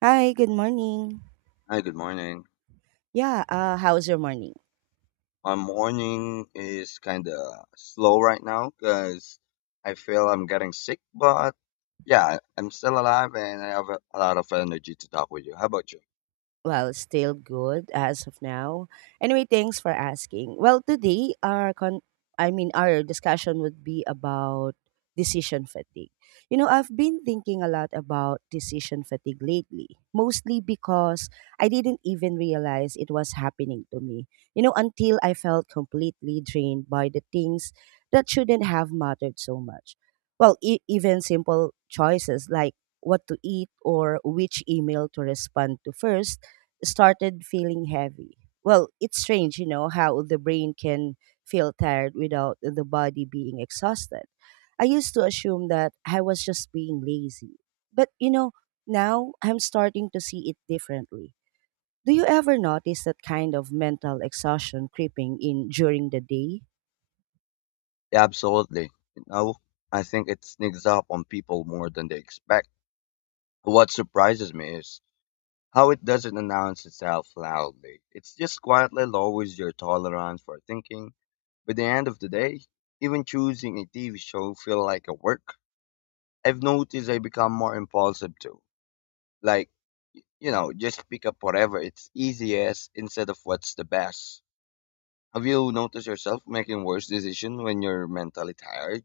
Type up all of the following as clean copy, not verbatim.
Hi, good morning. Hi, good morning. Yeah, how's your morning? My morning is kind of slow right now because I feel I'm getting sick, but yeah, I'm still alive and I have a lot of energy to talk with you. How about you? Still good as of now. Anyway, thanks for asking. Well, today our con I mean our discussion would be about decision fatigue. You know, I've been thinking a lot about decision fatigue lately, mostly because I didn't even realize it was happening to me. You know, until I felt completely drained by the things that shouldn't have mattered so much. Well, even simple choices like what to eat or which email to respond to first started feeling heavy. Well, it's strange, you know, how the brain can feel tired without the body being exhausted. I used to assume that I was just being lazy. But, you know, now I'm starting to see it differently. Do you ever notice that kind of mental exhaustion creeping in during the day? Yeah, absolutely. You know, I think it sneaks up on people more than they expect. What surprises me is how it doesn't announce itself loudly. It just quietly lowers your tolerance for thinking. By the end of the day, even choosing a TV show feel like a work. I've noticed I become more impulsive too. Like, you know, just pick up whatever it's easiest instead of what's the best. Have you noticed yourself making worse decisions when you're mentally tired?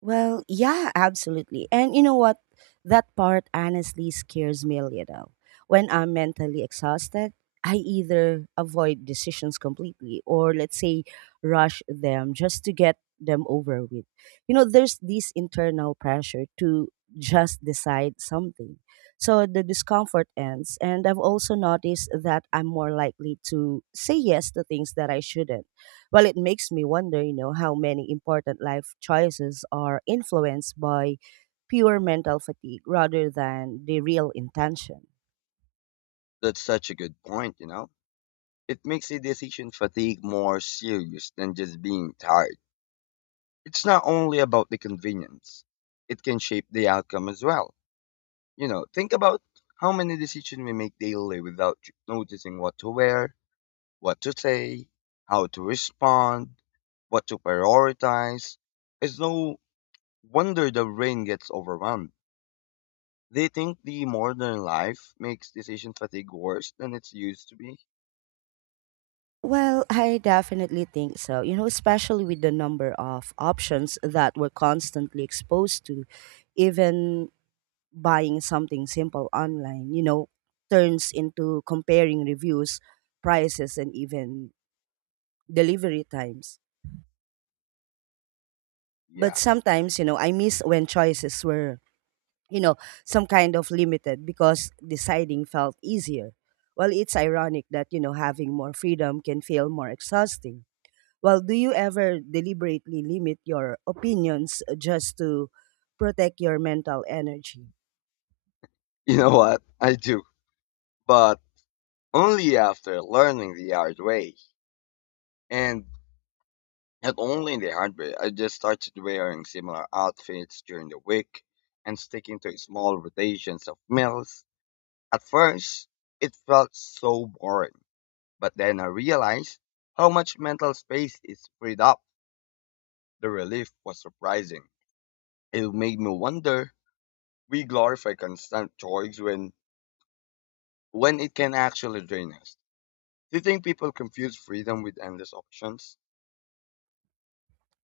Well, yeah, absolutely. And you know what? That part honestly scares me a little. When I'm mentally exhausted, I either avoid decisions completely or, let's say, rush them just to get them over with. You know, there's this internal pressure to just decide something. So the discomfort ends. And I've also noticed that I'm more likely to say yes to things that I shouldn't. Well, it makes me wonder, you know, how many important life choices are influenced by pure mental fatigue rather than the real intention. That's such a good point, you know? It makes a decision fatigue more serious than just being tired. It's not only about the convenience, it can shape the outcome as well. You know, think about how many decisions we make daily without noticing what to wear, what to say, how to respond, what to prioritize. It's no wonder the brain gets overwhelmed. They think the modern life makes decision fatigue worse than it's used to be. Well, I definitely think so, you know, especially with the number of options that we're constantly exposed to, even buying something simple online, you know, turns into comparing reviews, prices, and even delivery times. But Yeah, sometimes, you know, I miss when choices were, you know, some kind of limited because deciding felt easier. Well, it's ironic that, you know, having more freedom can feel more exhausting. Well, do you ever deliberately limit your opinions just to protect your mental energy? you know what? I do. But only after learning the hard way. And not only in the hard way, I just started wearing similar outfits during the week and sticking to small rotations of meals. At first, it felt so boring. But then I realized how much mental space is freed up. The relief was surprising. It made me wonder we glorify constant choice when it can actually drain us. Do you think people confuse freedom with endless options?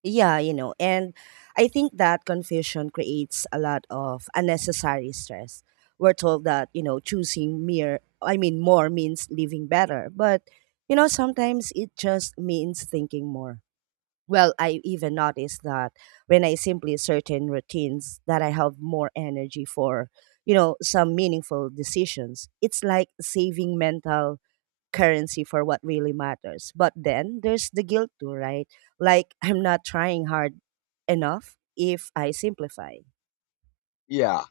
Yeah, you know, and I think that confusion creates a lot of unnecessary stress. We're told that, you know, choosing I mean, more means living better, but, you know, sometimes it just means thinking more. Well, I even noticed that when I simply certain routines that I have more energy for, you know, some meaningful decisions. It's like saving mental currency for what really matters. But then there's the guilt too, right? Like I'm not trying hard enough if I simplify. Yeah,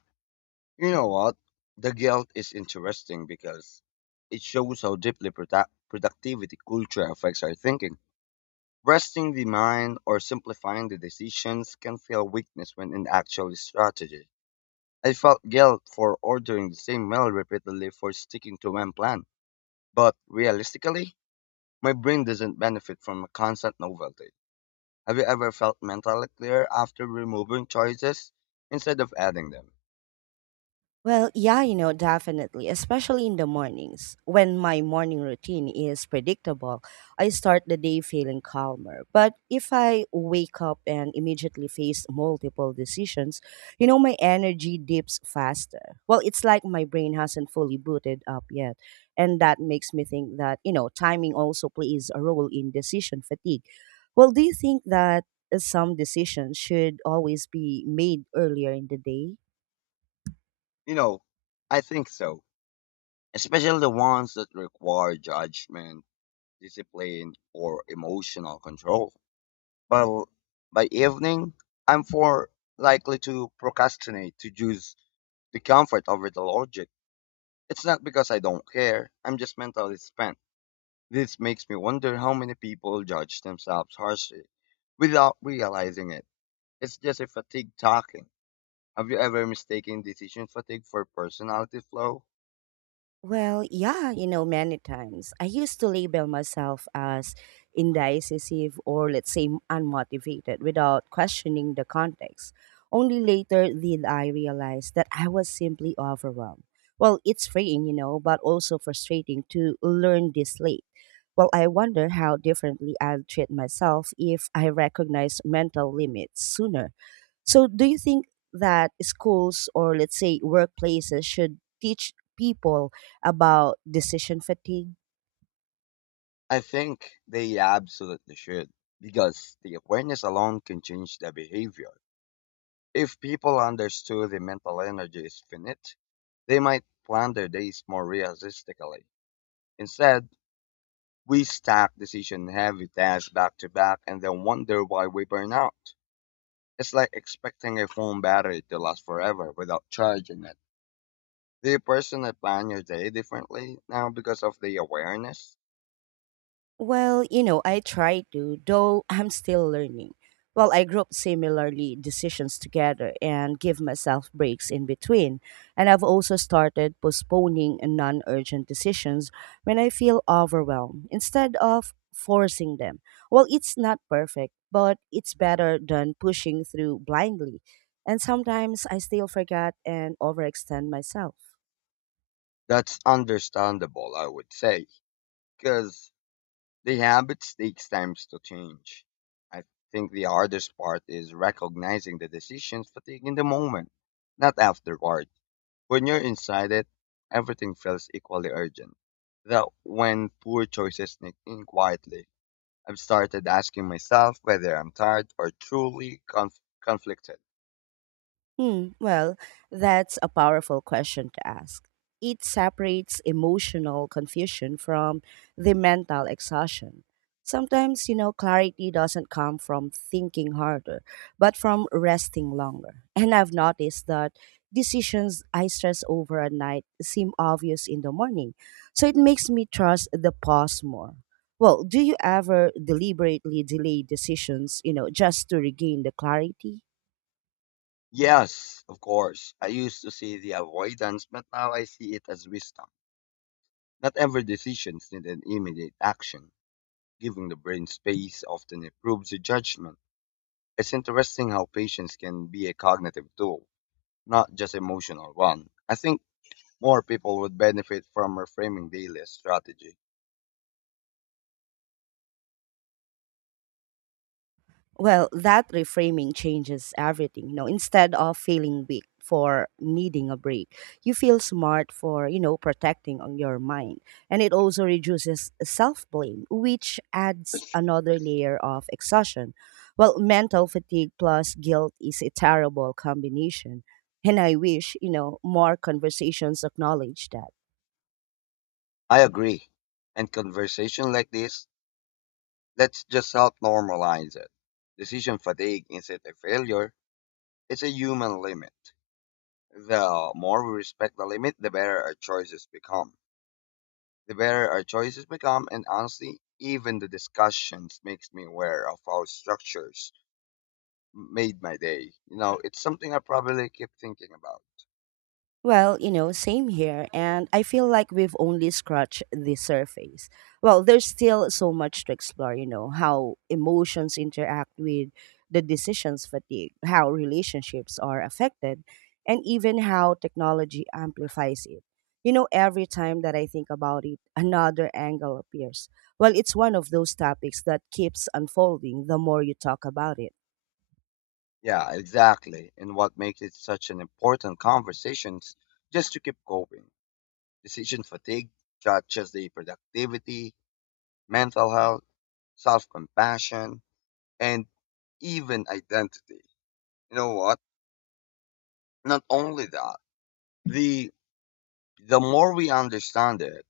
you know what? The guilt is interesting because it shows how deeply productivity culture affects our thinking. Resting the mind or simplifying the decisions can feel weakness when in actual strategy. I felt guilt for ordering the same meal repeatedly for sticking to one plan. But realistically, my brain doesn't benefit from a constant novelty. Have you ever felt mentally clear after removing choices instead of adding them? Well, yeah, you know, definitely, especially in the mornings. When my morning routine is predictable, I start the day feeling calmer. But if I wake up and immediately face multiple decisions, you know, my energy dips faster. Well, it's like my brain hasn't fully booted up yet. And that makes me think that, you know, timing also plays a role in decision fatigue. Well, do you think that some decisions should always be made earlier in the day? You know, I think so. Especially the ones that require judgment, discipline, or emotional control. But by evening, I'm more likely to procrastinate to choose the comfort over the logic. It's not because I don't care. I'm just mentally spent. This makes me wonder how many people judge themselves harshly without realizing it. It's just a fatigue talking. Have you ever mistaken decision fatigue for personality flow? Well, yeah, you know, many times. I used to label myself as indecisive or, let's say, unmotivated without questioning the context. Only later did I realize that I was simply overwhelmed. Well, it's freeing, you know, but also frustrating to learn this late. Well, I wonder how differently I'll treat myself if I recognize mental limits sooner. So, do you think that schools or let's say workplaces should teach people about decision fatigue? I think they absolutely should, because the awareness alone can change their behavior. If people understood the mental energy is finite, they might plan their days more realistically. Instead, we stack decision heavy tasks back to back and then wonder why we burn out. It's like expecting a phone battery to last forever without charging it. Do you personally plan your day differently now because of the awareness? Well, you know, I try to, though I'm still learning. Well, I group similarly decisions together and give myself breaks in between. And I've also started postponing non urgent decisions when I feel overwhelmed instead of forcing them. Well, it's not perfect, but it's better than pushing through blindly. And sometimes I still forget and overextend myself. That's understandable, I would say, because the habits takes time to change. I think the hardest part is recognizing the decisions fatigue in the moment, not afterward. When you're inside it, everything feels equally urgent. That when poor choices sneak in quietly, I've started asking myself whether I'm tired or truly conflicted. Hmm, well, that's a powerful question to ask. It separates emotional confusion from the mental exhaustion. Sometimes, you know, clarity doesn't come from thinking harder, but from resting longer. And I've noticed that decisions I stress over at night seem obvious in the morning. So it makes me trust the pause more. Well, do you ever deliberately delay decisions, you know, just to regain the clarity? Yes, of course, I used to see the avoidance, but now I see it as wisdom. Not every decision needs an immediate action. Giving the brain space often improves the judgment. It's interesting how patience can be a cognitive tool, not just emotional one. I think more people would benefit from reframing daily as strategy. Well, that reframing changes everything. You know, instead of feeling weak for needing a break, you feel smart for, you know, protecting on your mind. And it also reduces self-blame, which adds another layer of exhaustion. Well, mental fatigue plus guilt is a terrible combination. And I wish, you know, more conversations acknowledge that. I agree. And conversation like this, let's just help normalize it. Decision fatigue isn't a failure, it's a human limit. The more we respect the limit, the better our choices become. The better our choices become, and honestly, even the discussions makes me aware of how structures made my day. You know, it's something I probably keep thinking about. Well, you know, same here. And I feel like we've only scratched the surface. Well, there's still so much to explore, you know, how emotions interact with the decisions fatigue, how relationships are affected, and even how technology amplifies it. You know, every time that I think about it, another angle appears. Well, it's one of those topics that keeps unfolding the more you talk about it. Yeah, exactly. And what makes it such an important conversation is just to keep going. Decision fatigue touches the productivity, mental health, self compassion, and even identity. You know what? Not only that, the the more we understand it,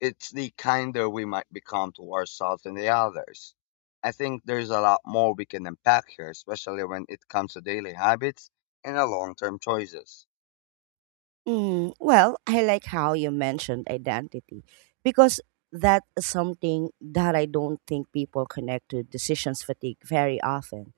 it's the kinder we might become to ourselves and the others. I think there's a lot more we can unpack here, especially when it comes to daily habits and our long term choices. Mm, well, I like how you mentioned identity because that's something that I don't think people connect to decisions fatigue very often.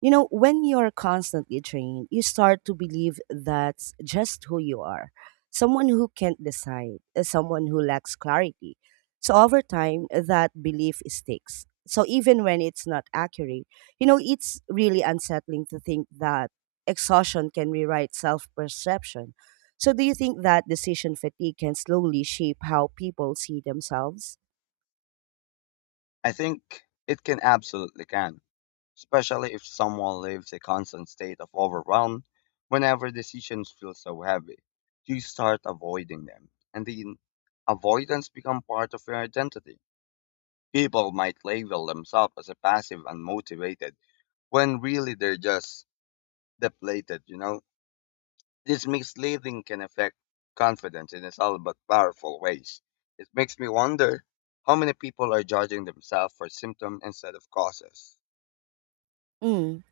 You know, when you're constantly trained, you start to believe that's just who you are, someone who can't decide, someone who lacks clarity. So, over time, that belief sticks. So, even when it's not accurate, you know, it's really unsettling to think that exhaustion can rewrite self perception. So, do you think that decision fatigue can slowly shape how people see themselves? I think it can absolutely can, especially if someone lives a constant state of overwhelm whenever decisions feel so heavy. You start avoiding them, and the avoidance become part of your identity. People might label themselves as a passive and motivated when really they're just depleted, you know? This misleading can affect confidence in subtle but powerful ways. It makes me wonder how many people are judging themselves for symptoms instead of causes. Mm.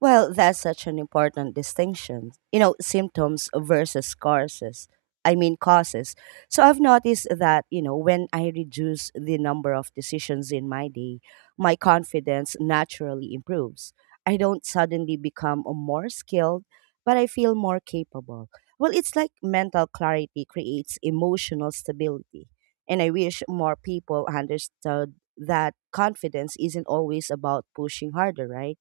Well, that's such an important distinction. You know, symptoms versus causes. So I've noticed that, you know, when I reduce the number of decisions in my day, my confidence naturally improves. I don't suddenly become a more skilled, but I feel more capable. Well, it's like mental clarity creates emotional stability. And I wish more people understood that confidence isn't always about pushing harder, right?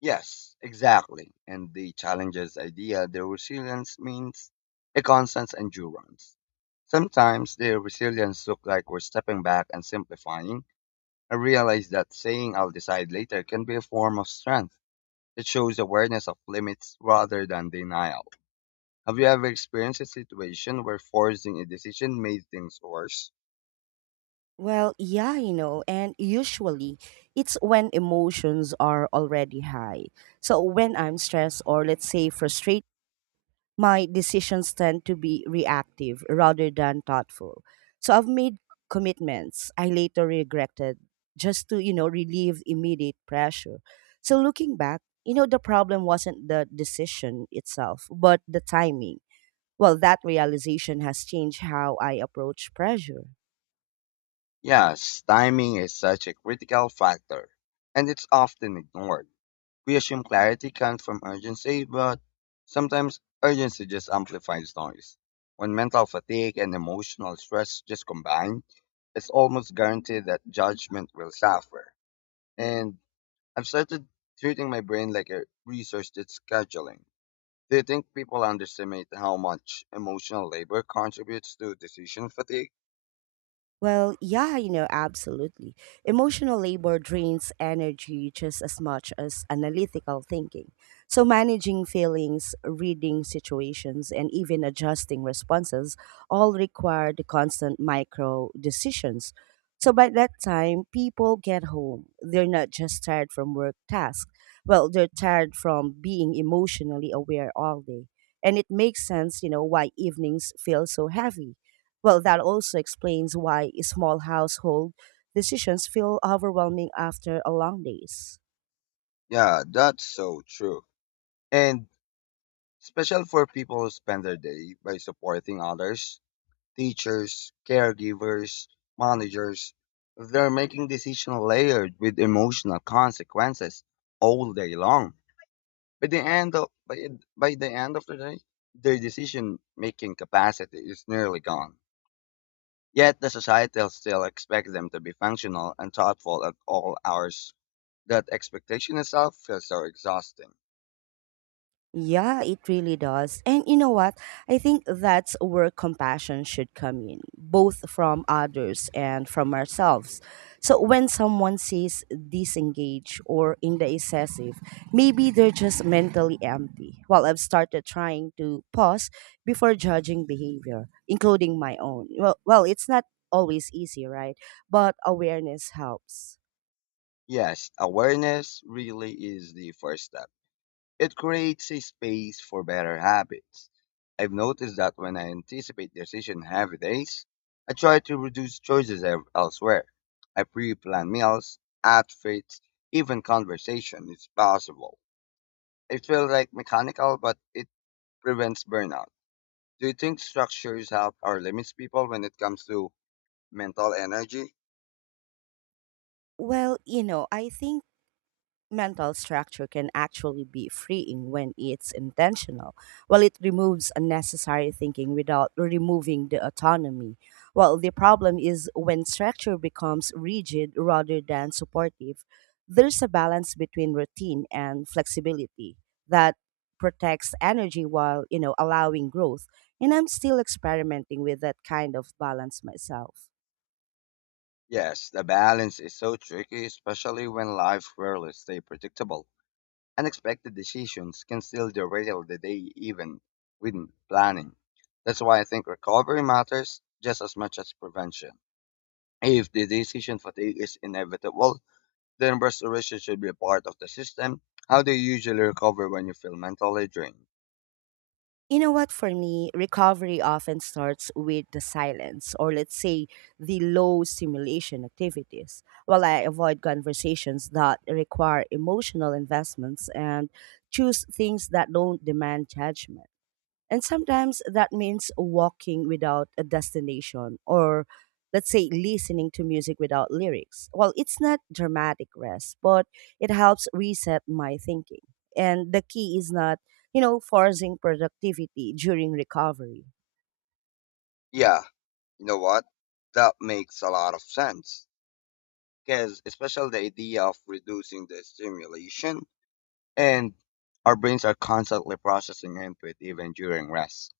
Yes, exactly. And the challenges idea, the resilience means a constant endurance. Sometimes the resilience look like we're stepping back and simplifying. I realize that saying I'll decide later can be a form of strength. It shows awareness of limits rather than denial. Have you ever experienced a situation where forcing a decision made things worse? Well, yeah, you know, and usually it's when emotions are already high. So when I'm stressed or let's say frustrated, my decisions tend to be reactive rather than thoughtful. So I've made commitments I later regretted just to, you know, relieve immediate pressure. So looking back, you know, the problem wasn't the decision itself, but the timing. Well, that realization has changed how I approach pressure. Yes, timing is such a critical factor, and it's often ignored. We assume clarity comes from urgency, but sometimes urgency just amplifies noise. When mental fatigue and emotional stress just combine, it's almost guaranteed that judgment will suffer. And I've started treating my brain like a research did scheduling. Do you think people underestimate how much emotional labor contributes to decision fatigue? Well, yeah, you know, absolutely. Emotional labor drains energy just as much as analytical thinking. So, managing feelings, reading situations, and even adjusting responses all require the constant micro decisions. So, by that time, people get home. They're not just tired from work tasks, well, they're tired from being emotionally aware all day. And it makes sense, you know, why evenings feel so heavy. Well, that also explains why small household decisions feel overwhelming after a long day. Yeah, that's so true. And especially for people who spend their day by supporting others teachers, caregivers, managers. They're making decisions layered with emotional consequences all day long. By the end of by, by the end of the day, their decision making capacity is nearly gone. Yet the society still expects them to be functional and thoughtful at all hours. That expectation itself feels so exhausting. Yeah, it really does. And you know what? I think that's where compassion should come in, both from others and from ourselves. So when someone says disengage or in the excessive, maybe they're just mentally empty. Well, I've started trying to pause before judging behavior, including my own. Well, it's not always easy, right? But awareness helps. Yes, awareness really is the first step. It creates a space for better habits. I've noticed that when I anticipate decision heavy days, I try to reduce choices elsewhere. I pre-plan meals, outfits, even conversation if possible. It feels like mechanical, but it prevents burnout. Do you think structures help or limits people when it comes to mental energy? Well, you know, I think mental structure can actually be freeing when it's intentional, while it removes unnecessary thinking without removing the autonomy. While the problem is when structure becomes rigid rather than supportive, there's a balance between routine and flexibility that protects energy while, you know, allowing growth. And I'm still experimenting with that kind of balance myself. Yes, the balance is so tricky, especially when life rarely stay predictable. Unexpected decisions can still derail the day even with planning. That's why I think recovery matters just as much as prevention. If the decision fatigue is inevitable, then restoration should be a part of the system. How do you usually recover when you feel mentally drained? You know what, for me, recovery often starts with the silence, or let's say the low stimulation activities, while I avoid conversations that require emotional investments and choose things that don't demand judgment. And sometimes that means walking without a destination or let's say listening to music without lyrics. Well, it's not dramatic rest, but it helps reset my thinking. And the key is not, you know, forcing productivity during recovery. Yeah, you know what? That makes a lot of sense. Because especially the idea of reducing the stimulation and our brains are constantly processing input even during rest.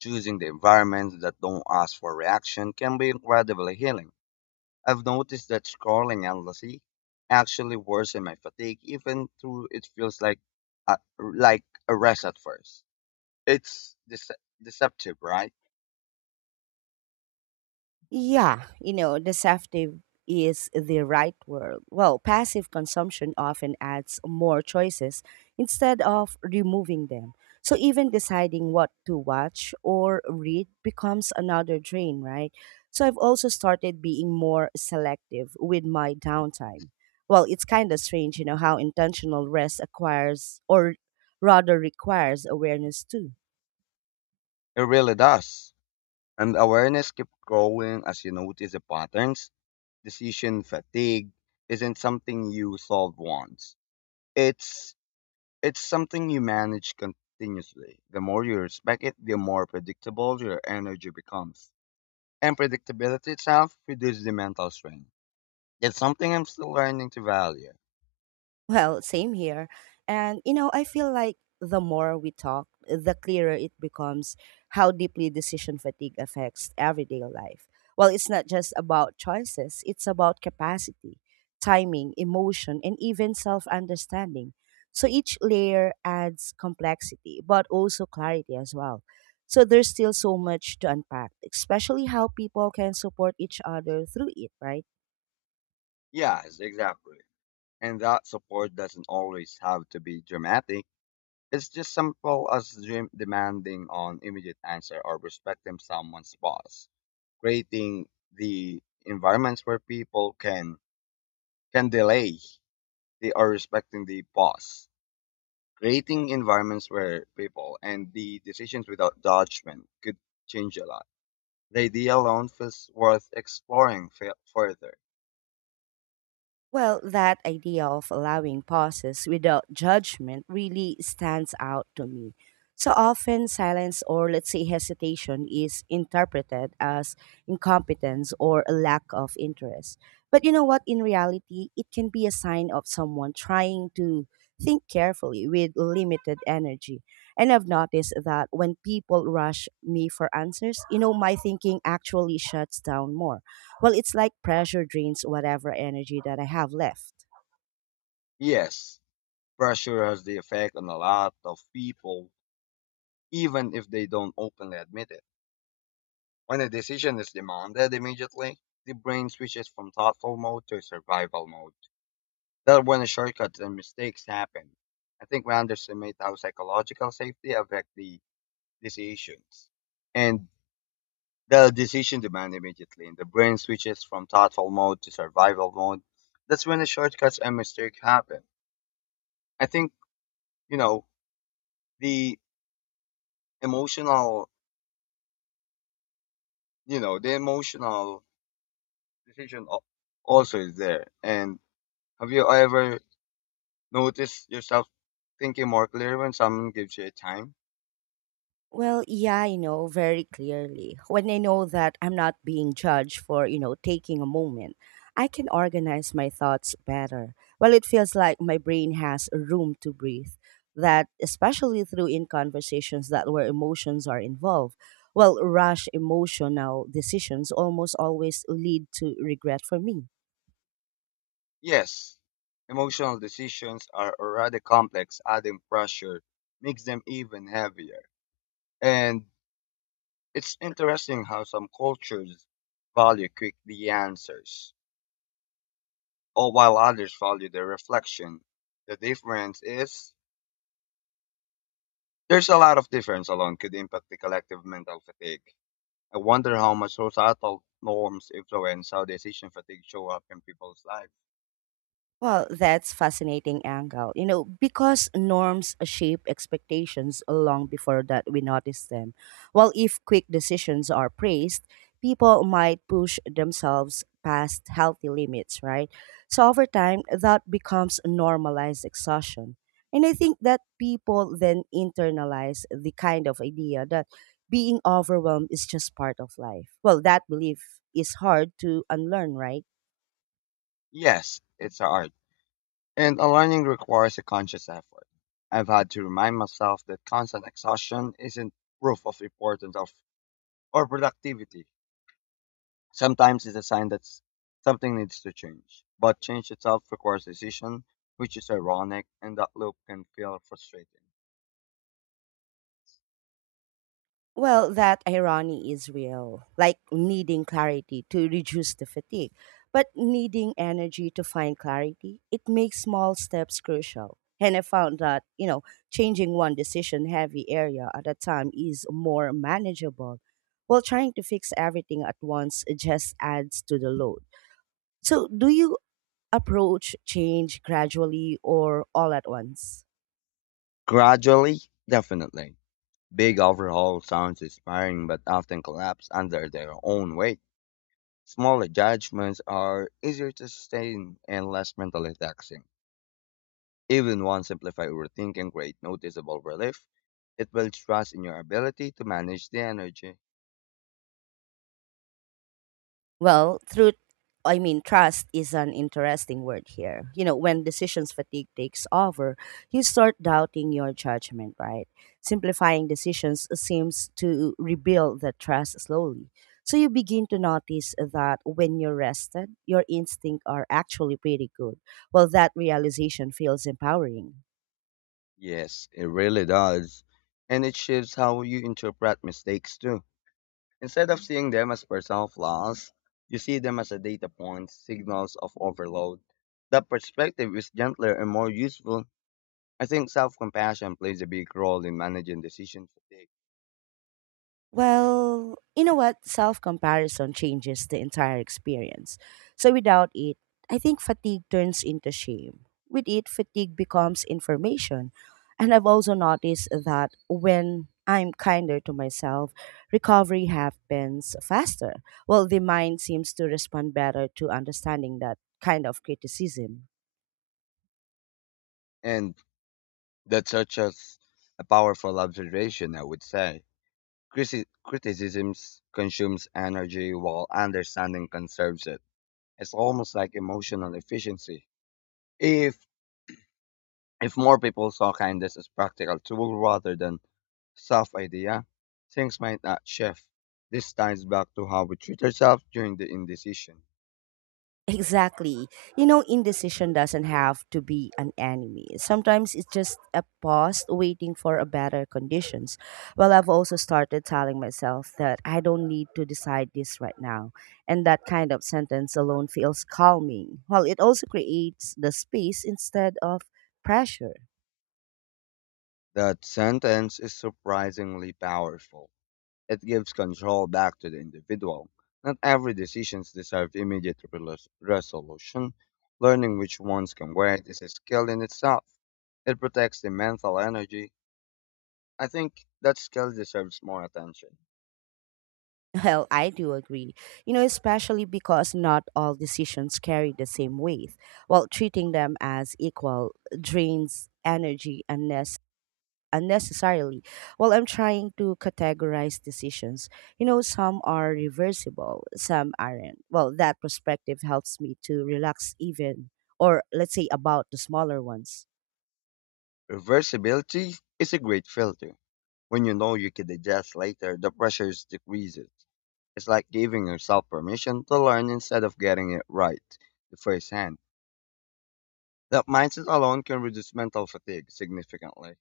Choosing the environments that don't ask for reaction can be incredibly healing. I've noticed that scrolling endlessly actually worsens my fatigue, even though it feels like like a rest at first. It's deceptive, right? Yeah, you know, deceptive is the right word. Well, passive consumption often adds more choices instead of removing them. So even deciding what to watch or read becomes another drain, right? So I've also started being more selective with my downtime. Well, it's kind of strange, you know, how intentional rest acquires or rather requires awareness too. It really does. And awareness keeps growing as you notice the patterns. Decision fatigue isn't something you solve once. It's It's something you manage continuously. The more you respect it, the more predictable your energy becomes. And predictability itself reduces the mental strain. It's something I'm still learning to value. Well, same here. And, you know, I feel like the more we talk, the clearer it becomes how deeply decision fatigue affects everyday life. Well, it's not just about choices, it's about capacity, timing, emotion, and even self understanding. So each layer adds complexity, but also clarity as well. So there's still so much to unpack, especially how people can support each other through it, right? Yes, exactly. And that support doesn't always have to be dramatic. It's just simple as dream demanding an immediate answer or respecting someone's pause, creating the environments where people can delay the, or respecting the pause creating environments where people and the decisions without judgment could change a lot. The idea alone feels worth exploring further. Well, that idea of allowing pauses without judgment really stands out to me. So often, silence or let's say hesitation is interpreted as incompetence or a lack of interest. But you know what? In reality, it can be a sign of someone trying to think carefully with limited energy. And I've noticed that when people rush me for answers, you know, my thinking actually shuts down more. Well, it's like pressure drains whatever energy that I have left. Yes, pressure has the effect on a lot of people, even if they don't openly admit it. When a decision is demanded immediately, the brain switches from thoughtful mode to survival mode. That's when shortcuts and mistakes happen. I think we underestimate how psychological safety affects the decisions. And the decision demand immediately, and the brain switches from thoughtful mode to survival mode. That's when the shortcuts and mistakes happen. I think, you know, the emotional, the emotional decision also is there. And have you ever noticed yourself thinking more clear when someone gives you a time? Well, yeah, I know very clearly. When I know that I'm not being judged for, you know, taking a moment, I can organize my thoughts better. Well, it feels like my brain has room to breathe. That, especially through in conversations that where emotions are involved, well, rash emotional decisions almost always lead to regret for me. Yes. Emotional decisions are already complex, adding pressure makes them even heavier. And it's interesting how some cultures value quick the answers, or while others value the reflection. The difference is there's a lot of difference alone could impact the collective mental fatigue. I wonder how much societal norms influence how decision fatigue show up in people's lives. Well, that's fascinating angle. You know, because norms shape expectations long before that we notice them. While if quick decisions are praised, people might push themselves past healthy limits, right? So over time, that becomes normalized exhaustion. And I think that people then internalize the kind of idea that being overwhelmed is just part of life. Well, that belief is hard to unlearn, right? Yes, it's art, and aligning requires a conscious effort. I've had to remind myself that constant exhaustion isn't proof of importance of or productivity. Sometimes it's a sign that something needs to change, but change itself requires decision, which is ironic, and that loop can feel frustrating. Well, that irony is real, like needing clarity to reduce the fatigue. But needing energy to find clarity, it makes small steps crucial. And I found that, you know, changing one decision heavy area at a time is more manageable, while trying to fix everything at once just adds to the load. So, do you approach change gradually or all at once? Gradually, definitely. Big overhaul sounds inspiring but often collapse under their own weight. Smaller judgments are easier to sustain and less mentally taxing. Even one simplified routine can create noticeable relief. It builds trust in your ability to manage the energy. Well, through, I mean, trust is an interesting word here. You know, when decisions fatigue takes over, you start doubting your judgment, right? Simplifying decisions seems to rebuild the trust slowly. So you begin to notice that when you're rested, your instincts are actually pretty good. Well, that realization feels empowering. Yes, it really does. And it shifts how you interpret mistakes too. Instead of seeing them as personal flaws, you see them as a data point, signals of overload. That perspective is gentler and more useful. I think self compassion plays a big role in managing decision fatigue. Well, you know what? Self comparison changes the entire experience. So without it, I think fatigue turns into shame. With it, fatigue becomes information. And I've also noticed that when I'm kinder to myself, recovery happens faster. Well, the mind seems to respond better to understanding that kind of criticism. And that's such as a powerful observation, I would say. Criticisms consumes energy while understanding conserves it. It's almost like emotional efficiency. If If more people saw kindness as practical tool rather than soft idea, things might not shift. This ties back to how we treat ourselves during the indecision. Exactly. You know, indecision doesn't have to be an enemy. Sometimes it's just a pause waiting for a better conditions. Well, I've also started telling myself that I don't need to decide this right now. And that kind of sentence alone feels calming. Well, it also creates the space instead of pressure. That sentence is surprisingly powerful. It gives control back to the individual. Not every decision deserves immediate resolution. Learning which ones can wait is a skill in itself. It protects the mental energy. I think that skill deserves more attention. Well, I do agree. You know, especially because not all decisions carry the same weight. Well, treating them as equal drains energy unnecessarily while I'm trying to categorize decisions. You know, some are reversible, some aren't. Well, that perspective helps me to relax even, or let's say about the smaller ones. Reversibility is a great filter. When you know you could adjust later, the pressure decreases. It's like giving yourself permission to learn instead of getting it right the first hand. That mindset alone can reduce mental fatigue significantly,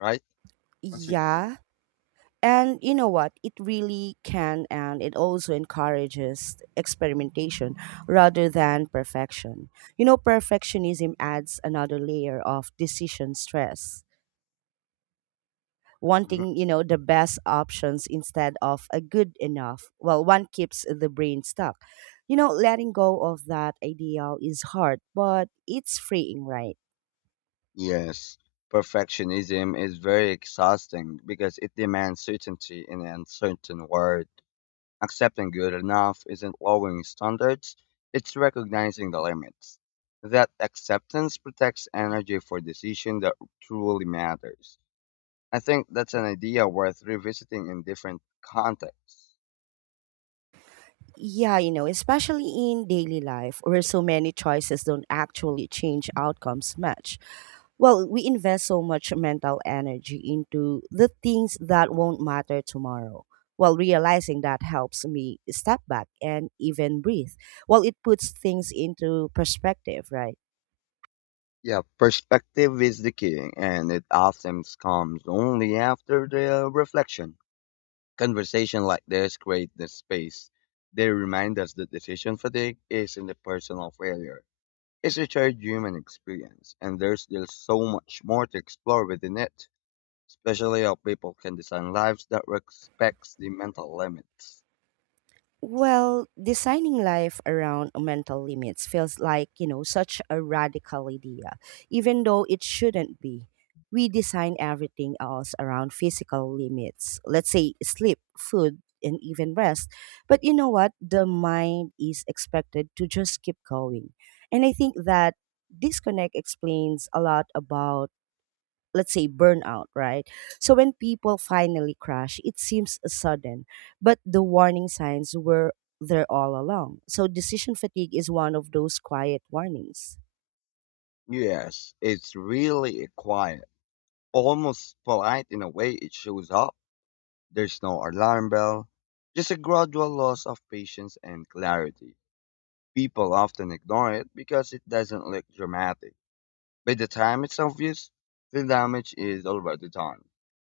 right? What's Yeah. And you know what? It really can, and it also encourages experimentation rather than perfection. You know, perfectionism adds another layer of decision stress Mhm. wanting you know the best options instead of a good enough well one keeps the brain stuck, you know, letting go of that ideal is hard but it's freeing, right? Yes. Perfectionism is very exhausting because it demands certainty in an uncertain world. Accepting good enough isn't lowering standards, it's recognizing the limits. That acceptance protects energy for decision that truly matters. I think that's an idea worth revisiting in different contexts. Yeah, you know, especially in daily life where so many choices don't actually change outcomes much. Well, we invest so much mental energy into the things that won't matter tomorrow. Well, realizing that helps me step back and even breathe. Well, it puts things into perspective, right? Yeah, perspective is the key, and it often comes only after the reflection. Conversation like this create the space. They remind us that decision fatigue isn't a personal failure. It's a shared human experience, and there's still so much more to explore within it, especially how people can design lives that respects the mental limits. Well, designing life around mental limits feels like, you know, such a radical idea, even though it shouldn't be. We design everything else around physical limits, let's say sleep, food, and even rest. But you know what? The mind is expected to just keep going. And I think that disconnect explains a lot about, let's say, burnout, right? So when people finally crash, it seems sudden, but the warning signs were there all along. So decision fatigue is one of those quiet warnings. Yes, it's really a quiet, almost polite in a way it shows up. There's no alarm bell, just a gradual loss of patience and clarity. People often ignore it because it doesn't look dramatic. By the time it's obvious, the damage is already done.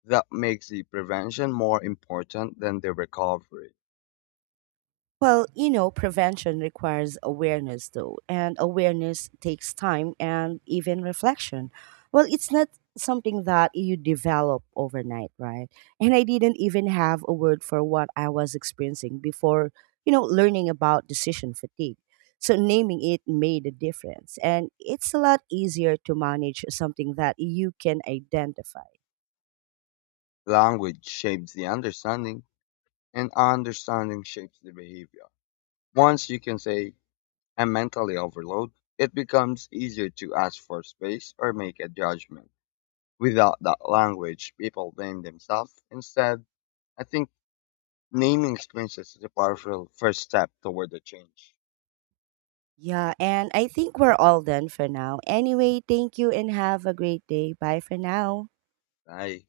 That makes the prevention more important than the recovery. Well, you know, prevention requires awareness, though, and awareness takes time and even reflection. Well, it's not something that you develop overnight, right? And I didn't even have a word for what I was experiencing before, you know, learning about decision fatigue. So naming it made a difference. And it's a lot easier to manage something that you can identify. Language shapes the understanding, and understanding shapes the behavior. Once you can say, I'm mentally overloaded, it becomes easier to ask for space or make a judgment. Without that language, people blame themselves. Instead, I think naming experiences is a powerful first step toward the change. Yeah, and I think we're all done for now. Anyway, thank you and have a great day. Bye for now. Bye.